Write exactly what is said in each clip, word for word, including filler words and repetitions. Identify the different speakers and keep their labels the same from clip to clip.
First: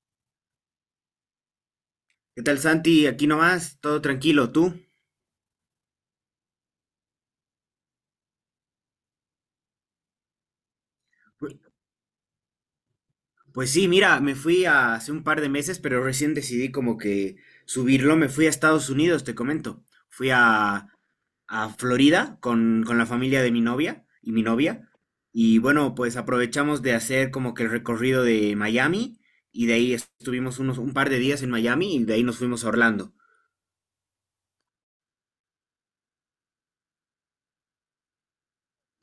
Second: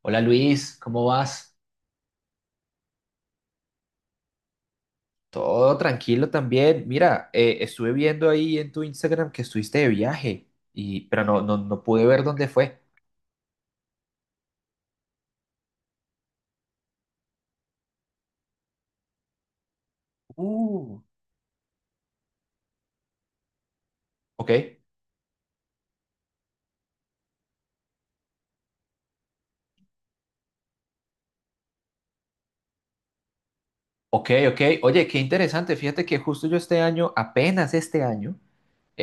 Speaker 1: Hola Luis, ¿cómo vas?
Speaker 2: ¿Qué tal, Santi? Aquí nomás, todo tranquilo, ¿tú?
Speaker 1: Todo tranquilo también. Mira, eh, estuve viendo ahí en tu Instagram que estuviste de viaje, y, pero no, no,
Speaker 2: Pu-
Speaker 1: no pude ver dónde fue.
Speaker 2: Pues sí, mira, me fui a- hace un par de meses, pero recién decidí como que subirlo. Me fui a Estados Unidos, te comento. Fui a,
Speaker 1: Uh,
Speaker 2: a Florida con, con la familia de mi novia y mi
Speaker 1: Ok,
Speaker 2: novia. Y bueno, pues aprovechamos de hacer como que el recorrido de Miami y de ahí estuvimos unos, un par de días en Miami y de ahí nos fuimos a Orlando.
Speaker 1: ok, ok. Oye, qué interesante. Fíjate que justo yo este año, apenas este año,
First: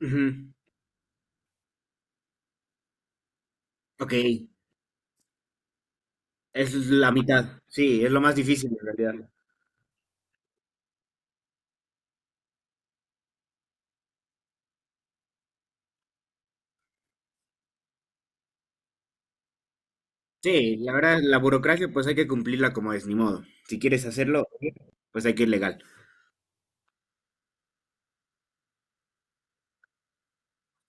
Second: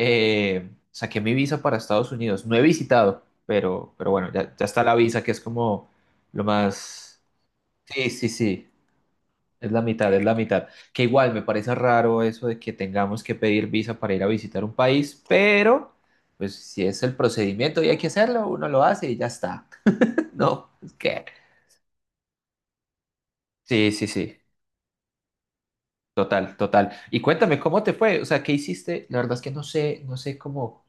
Speaker 2: Ujú.
Speaker 1: saqué mi visa para Estados Unidos. No he visitado, pero, pero
Speaker 2: Ok,
Speaker 1: bueno, ya, ya está la visa que es como lo
Speaker 2: es la
Speaker 1: más.
Speaker 2: mitad. Sí,
Speaker 1: Sí,
Speaker 2: es lo
Speaker 1: sí,
Speaker 2: más
Speaker 1: sí.
Speaker 2: difícil en realidad.
Speaker 1: Es la mitad, es la mitad. Que igual me parece raro eso de que tengamos que pedir visa para ir a visitar un país, pero pues si es el procedimiento y hay que hacerlo, uno lo hace y ya está. No,
Speaker 2: Sí,
Speaker 1: es
Speaker 2: la verdad,
Speaker 1: que.
Speaker 2: la burocracia pues hay que cumplirla como es, ni modo. Si
Speaker 1: Sí,
Speaker 2: quieres
Speaker 1: sí, sí.
Speaker 2: hacerlo, pues hay que ir legal.
Speaker 1: Total, total. Y cuéntame, ¿cómo te fue? O sea, ¿qué hiciste? La verdad es que no sé, no sé cómo.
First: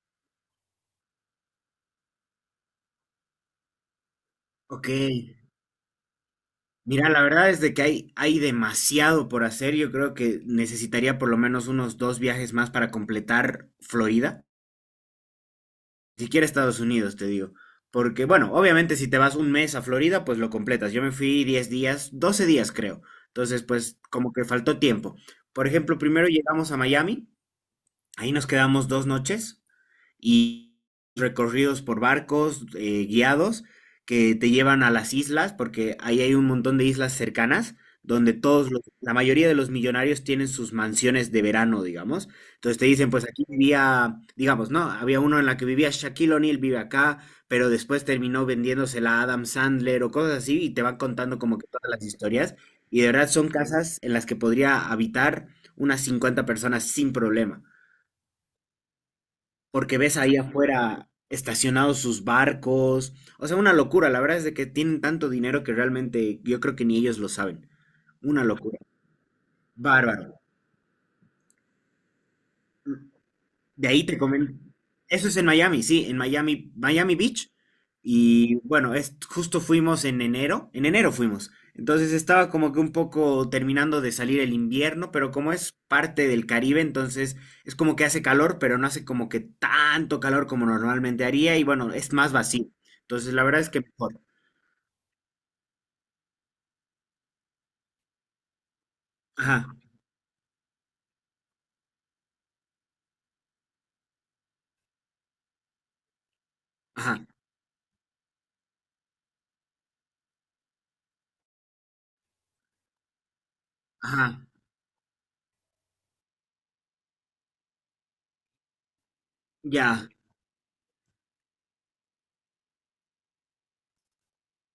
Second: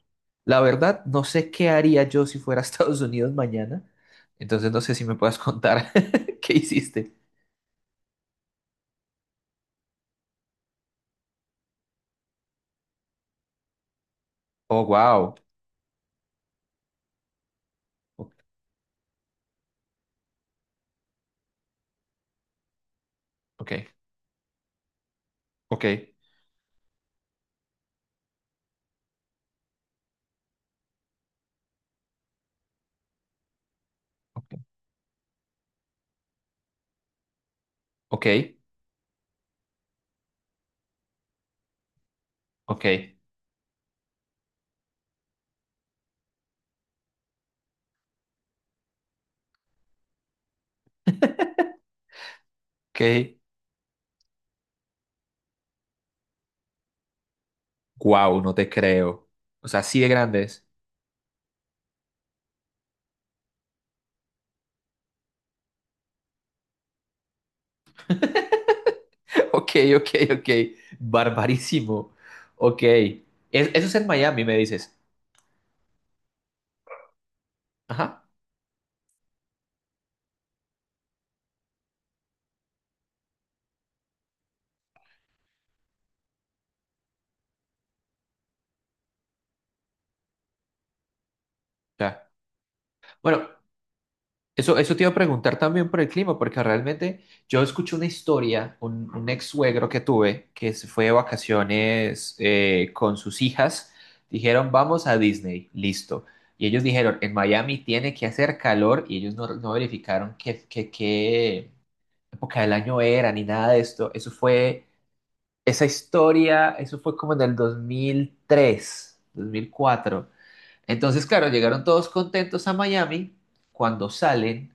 Speaker 1: La verdad, no sé qué haría yo si fuera a Estados Unidos mañana. Entonces no
Speaker 2: Ok,
Speaker 1: sé si me puedas contar qué
Speaker 2: mira,
Speaker 1: hiciste.
Speaker 2: la verdad es de que hay, hay demasiado por hacer. Yo creo que necesitaría por lo menos unos dos viajes más para completar Florida.
Speaker 1: Oh, wow.
Speaker 2: Si quieres Estados Unidos, te digo. Porque, bueno, obviamente si te vas un mes a Florida, pues lo completas. Yo me fui diez días, doce días creo. Entonces,
Speaker 1: Ok,
Speaker 2: pues como que faltó tiempo. Por
Speaker 1: ok,
Speaker 2: ejemplo, primero llegamos a Miami, ahí nos quedamos dos noches. Y recorridos por barcos eh, guiados que te
Speaker 1: ok,
Speaker 2: llevan a las islas, porque ahí hay un montón de islas cercanas
Speaker 1: ok,
Speaker 2: donde todos los- la mayoría de los millonarios tienen sus mansiones de verano, digamos. Entonces
Speaker 1: ok.
Speaker 2: te dicen, pues aquí vivía, digamos, ¿no? Había uno en la que vivía Shaquille O'Neal, vive acá, pero después terminó vendiéndosela a Adam Sandler o cosas así, y te van contando como que todas las historias. Y de verdad
Speaker 1: Ok.
Speaker 2: son casas en las que podría habitar unas cincuenta personas sin problema
Speaker 1: Wow, no te creo. O sea,
Speaker 2: porque
Speaker 1: así de
Speaker 2: ves ahí
Speaker 1: grandes.
Speaker 2: afuera estacionados sus barcos. O sea, una locura. La verdad es de que tienen tanto dinero que realmente yo creo que ni ellos lo saben. Una locura.
Speaker 1: Ok, ok,
Speaker 2: Bárbaro.
Speaker 1: ok. Barbarísimo. Ok. Es- eso
Speaker 2: De
Speaker 1: es
Speaker 2: ahí
Speaker 1: en
Speaker 2: te
Speaker 1: Miami,
Speaker 2: comento.
Speaker 1: me dices.
Speaker 2: Eso es en Miami, sí, en Miami, Miami Beach.
Speaker 1: Ajá.
Speaker 2: Y bueno, es, justo fuimos en enero, en enero fuimos. Entonces estaba como que un poco terminando de salir el invierno, pero como es parte del Caribe, entonces es como que hace calor, pero no hace como que tanto calor como normalmente haría y bueno, es
Speaker 1: Ya.
Speaker 2: más vacío. Entonces la
Speaker 1: Bueno,
Speaker 2: verdad es que mejor.
Speaker 1: eso, eso te iba a preguntar también por el clima, porque realmente yo escuché una historia, un, un ex
Speaker 2: Ajá,
Speaker 1: suegro que tuve, que se fue de vacaciones eh, con sus hijas. Dijeron, vamos a Disney. Listo. Y ellos
Speaker 2: ajá,
Speaker 1: dijeron, en Miami tiene que hacer calor y ellos no, no verificaron qué, qué, qué época del año era ni nada de esto. Eso
Speaker 2: ajá.
Speaker 1: fue, esa historia, eso fue como en el dos dos mil tres dos mil
Speaker 2: Ya,
Speaker 1: cuatro Entonces, claro, llegaron todos contentos a Miami cuando salen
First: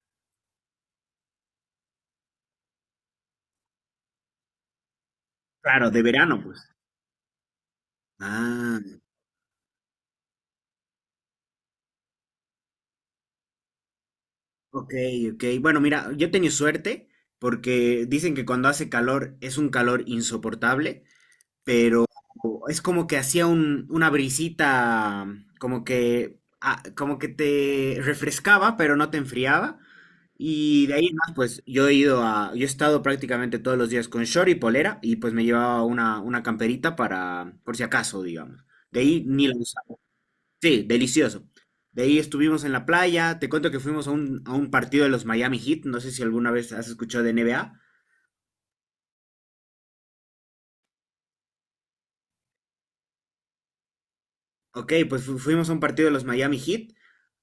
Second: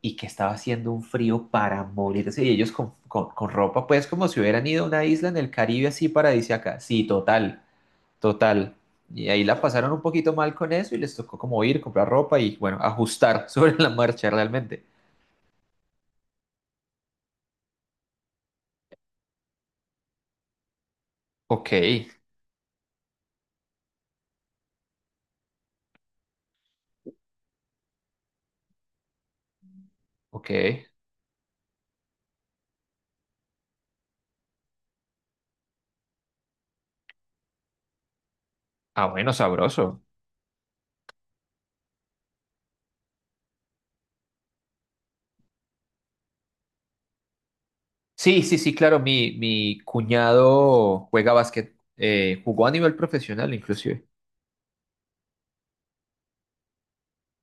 Speaker 1: y que estaba haciendo un frío para morirse. Y ellos con, con, con ropa, pues como si hubieran ido a una isla en el Caribe
Speaker 2: claro, de
Speaker 1: así
Speaker 2: verano pues.
Speaker 1: paradisíaca. Sí, total, total.
Speaker 2: Ah.
Speaker 1: Y ahí la pasaron un poquito mal con eso y les tocó como ir, comprar ropa y bueno, ajustar sobre la marcha realmente.
Speaker 2: Ok, ok. Bueno, mira, yo he tenido suerte porque dicen que cuando hace calor es un calor insoportable,
Speaker 1: Ok,
Speaker 2: pero es como que hacía un, una brisita, como que, ah, como que te refrescaba, pero no te enfriaba.
Speaker 1: ok.
Speaker 2: Y de ahí en más, pues yo he ido a, yo he estado prácticamente todos los días con short y polera y pues me llevaba una, una camperita para, por si acaso, digamos. De
Speaker 1: Ah,
Speaker 2: ahí
Speaker 1: bueno,
Speaker 2: ni la usaba.
Speaker 1: sabroso.
Speaker 2: Sí, delicioso. De ahí estuvimos en la playa. Te cuento que fuimos a un, a un partido de los Miami Heat. No sé si alguna vez has escuchado de N B A.
Speaker 1: Sí, sí, sí, claro, mi, mi cuñado juega básquet, eh, jugó a nivel profesional inclusive.
Speaker 2: Ok, pues fu- fuimos a un partido de los Miami Heat,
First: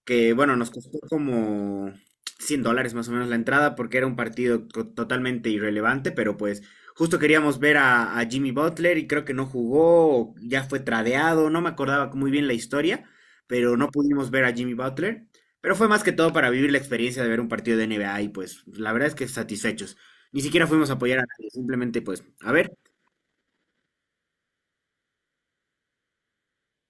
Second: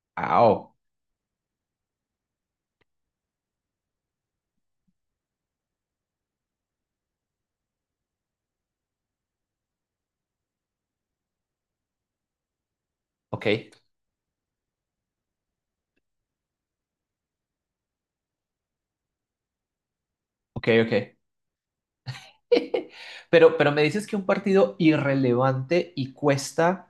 Speaker 2: que
Speaker 1: Ah,
Speaker 2: bueno, nos
Speaker 1: oh,
Speaker 2: costó como cien dólares más o menos la entrada porque era un partido co- totalmente irrelevante, pero pues justo queríamos ver a, a Jimmy Butler y creo que no jugó, o ya fue tradeado, no me acordaba muy bien la historia,
Speaker 1: ok,
Speaker 2: pero no pudimos ver a Jimmy Butler, pero fue más que todo para vivir la experiencia de ver un partido de N B A y pues la verdad es que satisfechos. Ni siquiera
Speaker 1: ok,
Speaker 2: fuimos a
Speaker 1: ok.
Speaker 2: apoyar a nadie, simplemente pues a ver,
Speaker 1: Pero, pero me dices que un partido irrelevante y cuesta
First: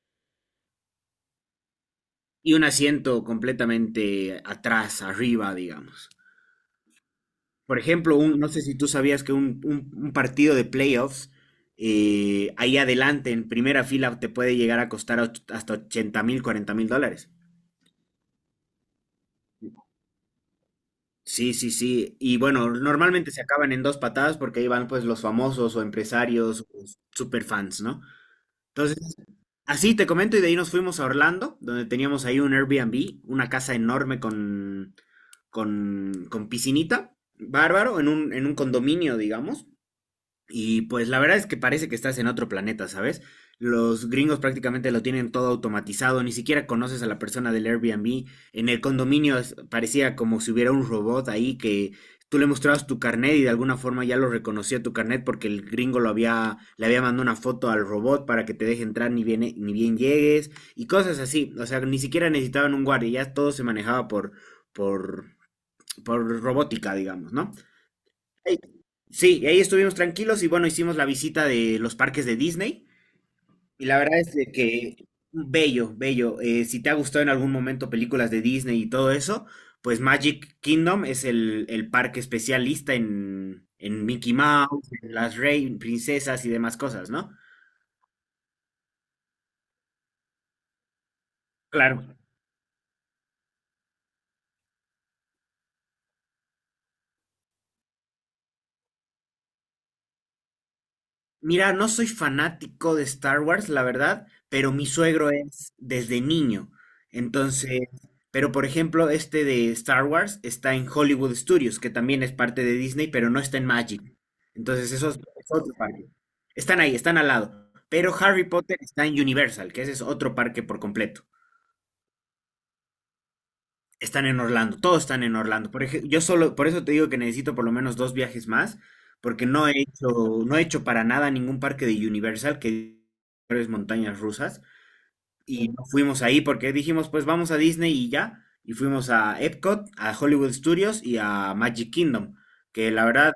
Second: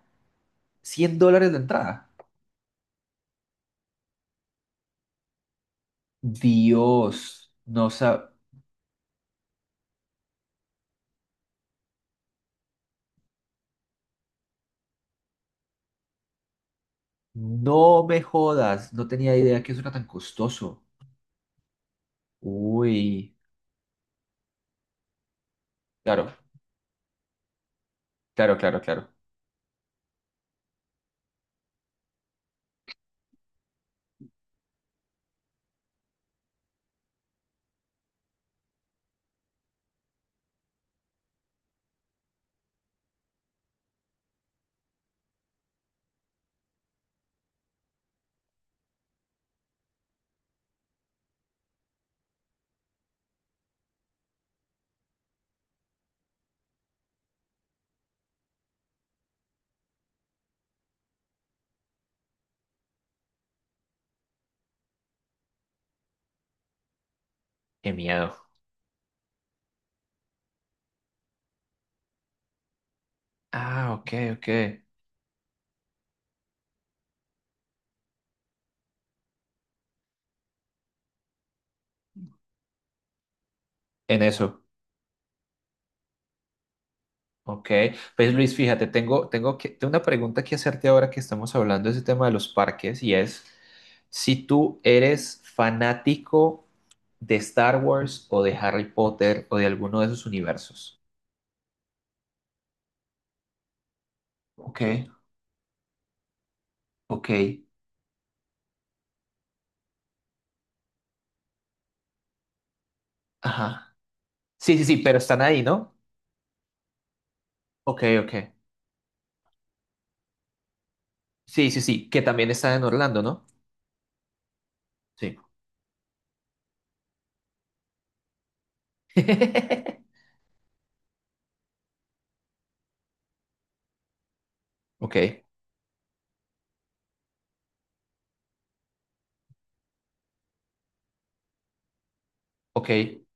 Speaker 1: cien dólares la entrada.
Speaker 2: y un asiento completamente atrás, arriba, digamos.
Speaker 1: Dios,
Speaker 2: Por
Speaker 1: no
Speaker 2: ejemplo,
Speaker 1: sa-
Speaker 2: un, no sé si tú sabías que un, un- un partido de playoffs, eh, ahí adelante, en primera fila, te puede llegar a costar och- hasta ochenta mil, cuarenta mil dólares.
Speaker 1: no me jodas, no tenía idea que eso era tan costoso.
Speaker 2: Sí, sí, sí. Y bueno, normalmente
Speaker 1: Uy,
Speaker 2: se acaban en dos patadas porque ahí van pues los famosos o
Speaker 1: claro,
Speaker 2: empresarios o superfans, ¿no?
Speaker 1: claro, claro, claro.
Speaker 2: Entonces, así te comento y de ahí nos fuimos a Orlando, donde teníamos ahí un Airbnb, una casa enorme con, con, con piscinita, bárbaro, en un, en un condominio, digamos. Y pues la verdad es que parece que estás en otro planeta, ¿sabes? Los gringos prácticamente lo tienen todo automatizado, ni siquiera conoces a la persona del Airbnb. En el condominio es- parecía como si hubiera un robot ahí que tú le mostrabas tu carnet y de alguna forma ya lo reconocía tu carnet porque el gringo lo había, le había mandado una foto al robot para que te deje entrar ni bien, ni bien llegues y cosas así. O sea, ni siquiera necesitaban un guardia, ya todo se manejaba por, por, por robótica, digamos, ¿no?
Speaker 1: Qué miedo.
Speaker 2: Ey. Sí, y ahí estuvimos tranquilos y bueno, hicimos la visita de los parques de Disney y
Speaker 1: Ah,
Speaker 2: la
Speaker 1: ok,
Speaker 2: verdad es
Speaker 1: ok.
Speaker 2: de que bello, bello. Eh, si te ha gustado en algún momento películas de Disney y todo eso, pues Magic Kingdom es el, el parque especialista en, en
Speaker 1: En
Speaker 2: Mickey
Speaker 1: eso.
Speaker 2: Mouse, en las Rey, princesas y demás cosas, ¿no?
Speaker 1: Ok, pues Luis, fíjate, tengo, tengo, que, tengo una pregunta que hacerte ahora que estamos hablando de ese
Speaker 2: Claro.
Speaker 1: tema de los parques y es si tú eres fanático de Star Wars o de Harry Potter o de alguno de esos universos.
Speaker 2: Mira, no soy fanático de Star Wars, la verdad, pero
Speaker 1: Ok,
Speaker 2: mi suegro es desde niño.
Speaker 1: ok.
Speaker 2: Entonces, pero por ejemplo, este de Star Wars está en Hollywood Studios, que también es parte de Disney, pero no está en
Speaker 1: Ajá.
Speaker 2: Magic.
Speaker 1: Sí, sí,
Speaker 2: Entonces,
Speaker 1: sí,
Speaker 2: eso es
Speaker 1: pero están
Speaker 2: es
Speaker 1: ahí,
Speaker 2: otro
Speaker 1: ¿no?
Speaker 2: parque. Están ahí, están al lado.
Speaker 1: Ok,
Speaker 2: Pero
Speaker 1: ok.
Speaker 2: Harry Potter está en Universal, que ese es otro parque por completo,
Speaker 1: Sí, sí, sí, que también están en Orlando, ¿no?
Speaker 2: están en Orlando, todos están
Speaker 1: Sí.
Speaker 2: en Orlando. Por ejemplo, yo solo, por eso te digo que necesito por lo menos dos viajes más, porque no he hecho, no he hecho para nada ningún parque de Universal, que es montañas rusas,
Speaker 1: Ok,
Speaker 2: y no fuimos ahí porque dijimos, pues vamos a Disney y ya. Y fuimos a Epcot, a Hollywood Studios y a Magic Kingdom,
Speaker 1: ok,
Speaker 2: que la verdad,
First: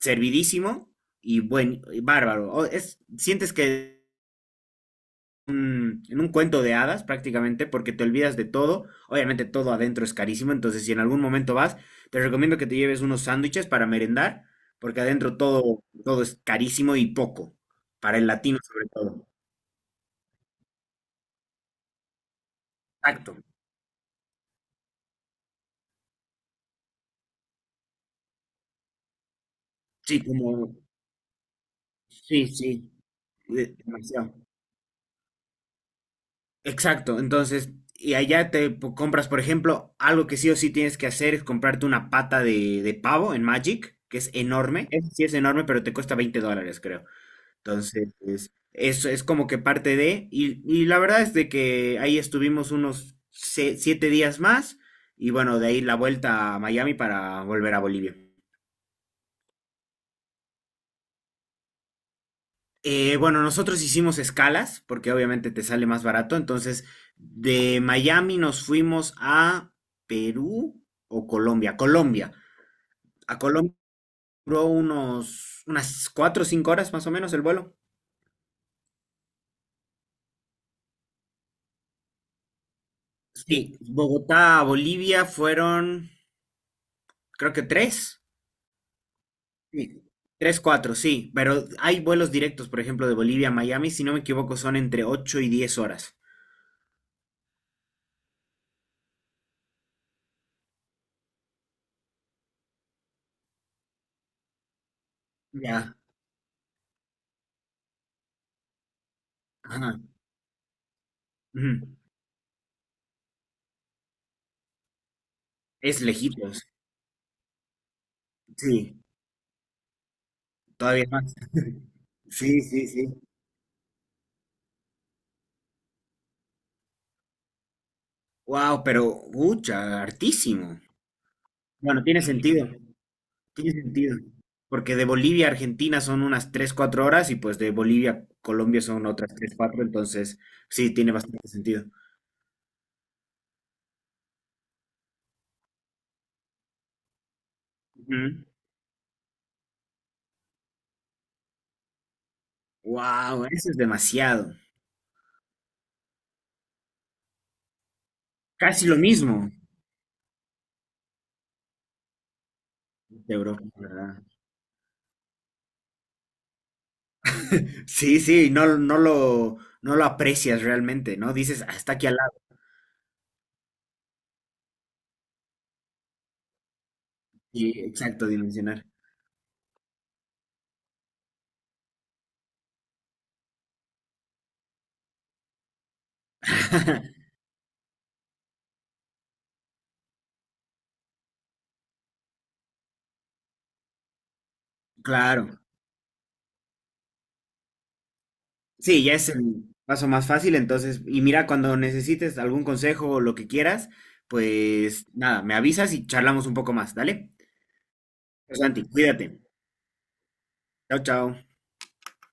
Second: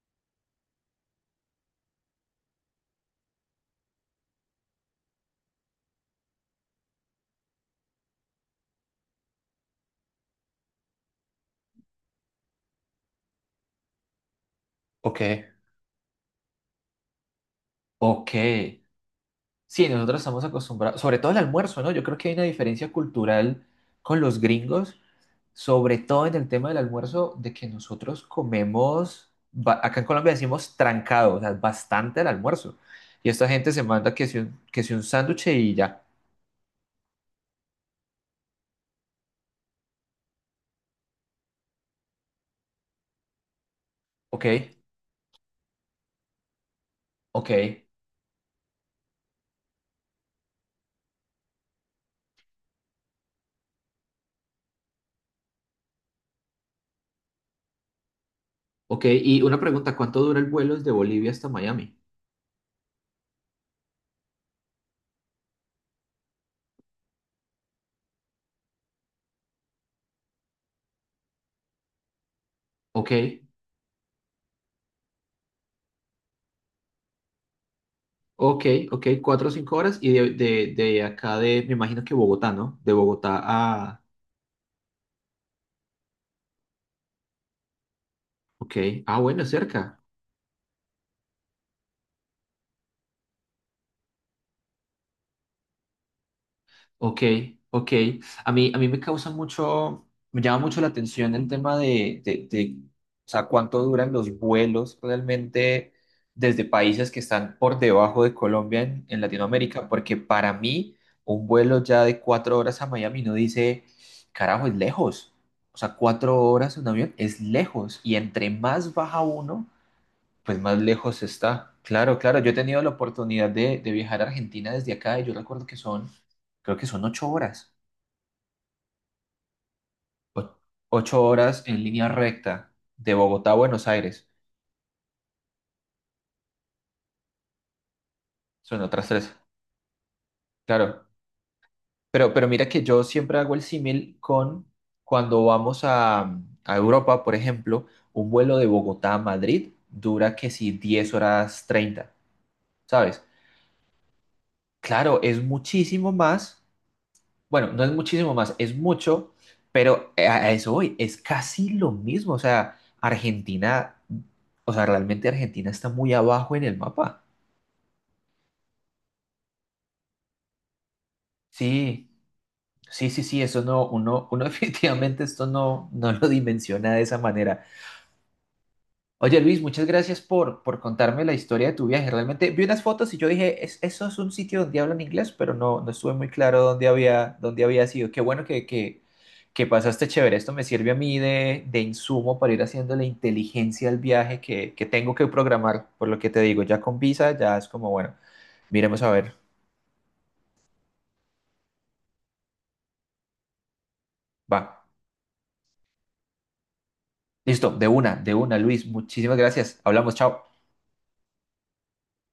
Speaker 2: servidísimo y bueno, y bárbaro. O- Es, sientes que un- en un cuento de hadas prácticamente, porque te olvidas de todo. Obviamente todo adentro es carísimo, entonces si en algún momento vas, te recomiendo que te lleves unos sándwiches para merendar, porque
Speaker 1: ok,
Speaker 2: adentro todo, todo es carísimo y poco, para el
Speaker 1: ok.
Speaker 2: latino sobre todo.
Speaker 1: Sí, nosotros estamos acostumbrados, sobre todo el almuerzo, ¿no? Yo creo que hay una diferencia
Speaker 2: Exacto.
Speaker 1: cultural con los gringos, sobre todo en el tema del almuerzo, de que nosotros comemos, ba- acá en
Speaker 2: Sí,
Speaker 1: Colombia
Speaker 2: como,
Speaker 1: decimos trancado, o sea, bastante el
Speaker 2: sí,
Speaker 1: almuerzo.
Speaker 2: sí,
Speaker 1: Y esta gente
Speaker 2: de-
Speaker 1: se manda que
Speaker 2: demasiado.
Speaker 1: si un, que si un sándwich y ya.
Speaker 2: Exacto, entonces, y allá te po- compras, por ejemplo, algo que sí o sí tienes que hacer es comprarte una pata de, de pavo en Magic, que es
Speaker 1: Ok,
Speaker 2: enorme. Ese sí es enorme, pero te cuesta veinte dólares, creo.
Speaker 1: ok,
Speaker 2: Entonces, es- eso es como que parte de, y, y la verdad es de que ahí estuvimos unos se- siete días más, y bueno, de ahí la vuelta a Miami para volver a Bolivia.
Speaker 1: ok. Y una pregunta, ¿cuánto dura el vuelo desde Bolivia hasta Miami?
Speaker 2: Eh, bueno, nosotros hicimos escalas, porque obviamente te sale más barato, entonces de Miami nos fuimos a Perú o Colombia, Colombia.
Speaker 1: Ok,
Speaker 2: A Colombia duró unos, unas cuatro o cinco horas más o menos el vuelo.
Speaker 1: ok, ok, cuatro o cinco horas. Y de, de, de acá de, me imagino que Bogotá, ¿no? De Bogotá
Speaker 2: Sí,
Speaker 1: a.
Speaker 2: Bogotá a Bolivia fueron, creo que tres.
Speaker 1: Ok, ah, bueno, es
Speaker 2: Sí,
Speaker 1: cerca.
Speaker 2: tres, cuatro, sí, pero hay vuelos directos, por ejemplo, de Bolivia a Miami, si no me equivoco, son entre ocho y diez horas.
Speaker 1: Ok, ok. A mí, a mí me causa mucho, me llama mucho la atención el tema de, de, de, o sea, cuánto duran los vuelos realmente
Speaker 2: Ya,
Speaker 1: desde países que están por debajo de Colombia en, en, Latinoamérica,
Speaker 2: ajá,
Speaker 1: porque para mí un vuelo
Speaker 2: ujú.
Speaker 1: ya de cuatro horas a Miami no dice, carajo, es lejos. O sea,
Speaker 2: Es
Speaker 1: cuatro
Speaker 2: lejitos,
Speaker 1: horas en un avión es lejos y entre más
Speaker 2: sí,
Speaker 1: baja uno, pues más
Speaker 2: todavía
Speaker 1: lejos
Speaker 2: más.
Speaker 1: está. Claro, claro. Yo he
Speaker 2: Sí,
Speaker 1: tenido
Speaker 2: sí,
Speaker 1: la
Speaker 2: sí.
Speaker 1: oportunidad de, de viajar a Argentina desde acá y yo recuerdo que son, creo que son ocho horas.
Speaker 2: Wow, pero, ucha,
Speaker 1: O-
Speaker 2: hartísimo.
Speaker 1: ocho horas en
Speaker 2: Bueno,
Speaker 1: línea
Speaker 2: tiene sentido,
Speaker 1: recta de Bogotá a
Speaker 2: tiene
Speaker 1: Buenos
Speaker 2: sentido.
Speaker 1: Aires.
Speaker 2: Porque de Bolivia a Argentina son unas tres cuatro horas y pues de Bolivia a
Speaker 1: Son
Speaker 2: Colombia son
Speaker 1: otras tres.
Speaker 2: otras tres cuatro, entonces sí,
Speaker 1: Claro.
Speaker 2: tiene bastante sentido.
Speaker 1: Pero, pero mira que yo siempre hago el símil con cuando vamos a, a Europa, por ejemplo, un vuelo de Bogotá a Madrid dura que si diez horas treinta, ¿sabes?
Speaker 2: Wow, eso es demasiado.
Speaker 1: Claro, es muchísimo más. Bueno, no es muchísimo más, es
Speaker 2: Casi lo
Speaker 1: mucho,
Speaker 2: mismo.
Speaker 1: pero a a eso voy, es casi lo mismo. O sea,
Speaker 2: De Europa,
Speaker 1: Argentina,
Speaker 2: ¿verdad?
Speaker 1: o sea, realmente Argentina está muy abajo en el mapa.
Speaker 2: Sí, sí, no, no lo, no lo aprecias realmente, ¿no? Dices, "Ah, está aquí
Speaker 1: Sí,
Speaker 2: al lado.
Speaker 1: sí, sí, sí, eso no, uno, uno definitivamente esto no, no lo dimensiona de esa manera.
Speaker 2: Sí, exacto, dimensionar.
Speaker 1: Oye Luis, muchas gracias por, por contarme la historia de tu viaje. Realmente vi unas fotos y yo dije, "Es- eso es un sitio donde hablan inglés, pero no, no estuve muy claro dónde había, dónde había sido. Qué bueno que, que, que pasaste chévere. Esto me sirve a mí de, de insumo para ir haciendo la inteligencia al viaje que, que tengo que
Speaker 2: Claro.
Speaker 1: programar, por lo que te digo, ya con visa, ya es como, bueno, miremos
Speaker 2: Sí,
Speaker 1: a
Speaker 2: ya es
Speaker 1: ver.
Speaker 2: el paso más fácil, entonces, y mira, cuando necesites algún consejo o lo que quieras,
Speaker 1: Va.
Speaker 2: pues nada, me avisas y charlamos un poco más, ¿dale?
Speaker 1: Listo, de una, de una,
Speaker 2: Pues, Santi,
Speaker 1: Luis. Muchísimas
Speaker 2: cuídate.
Speaker 1: gracias. Hablamos, chao.
Speaker 2: Chao, chao.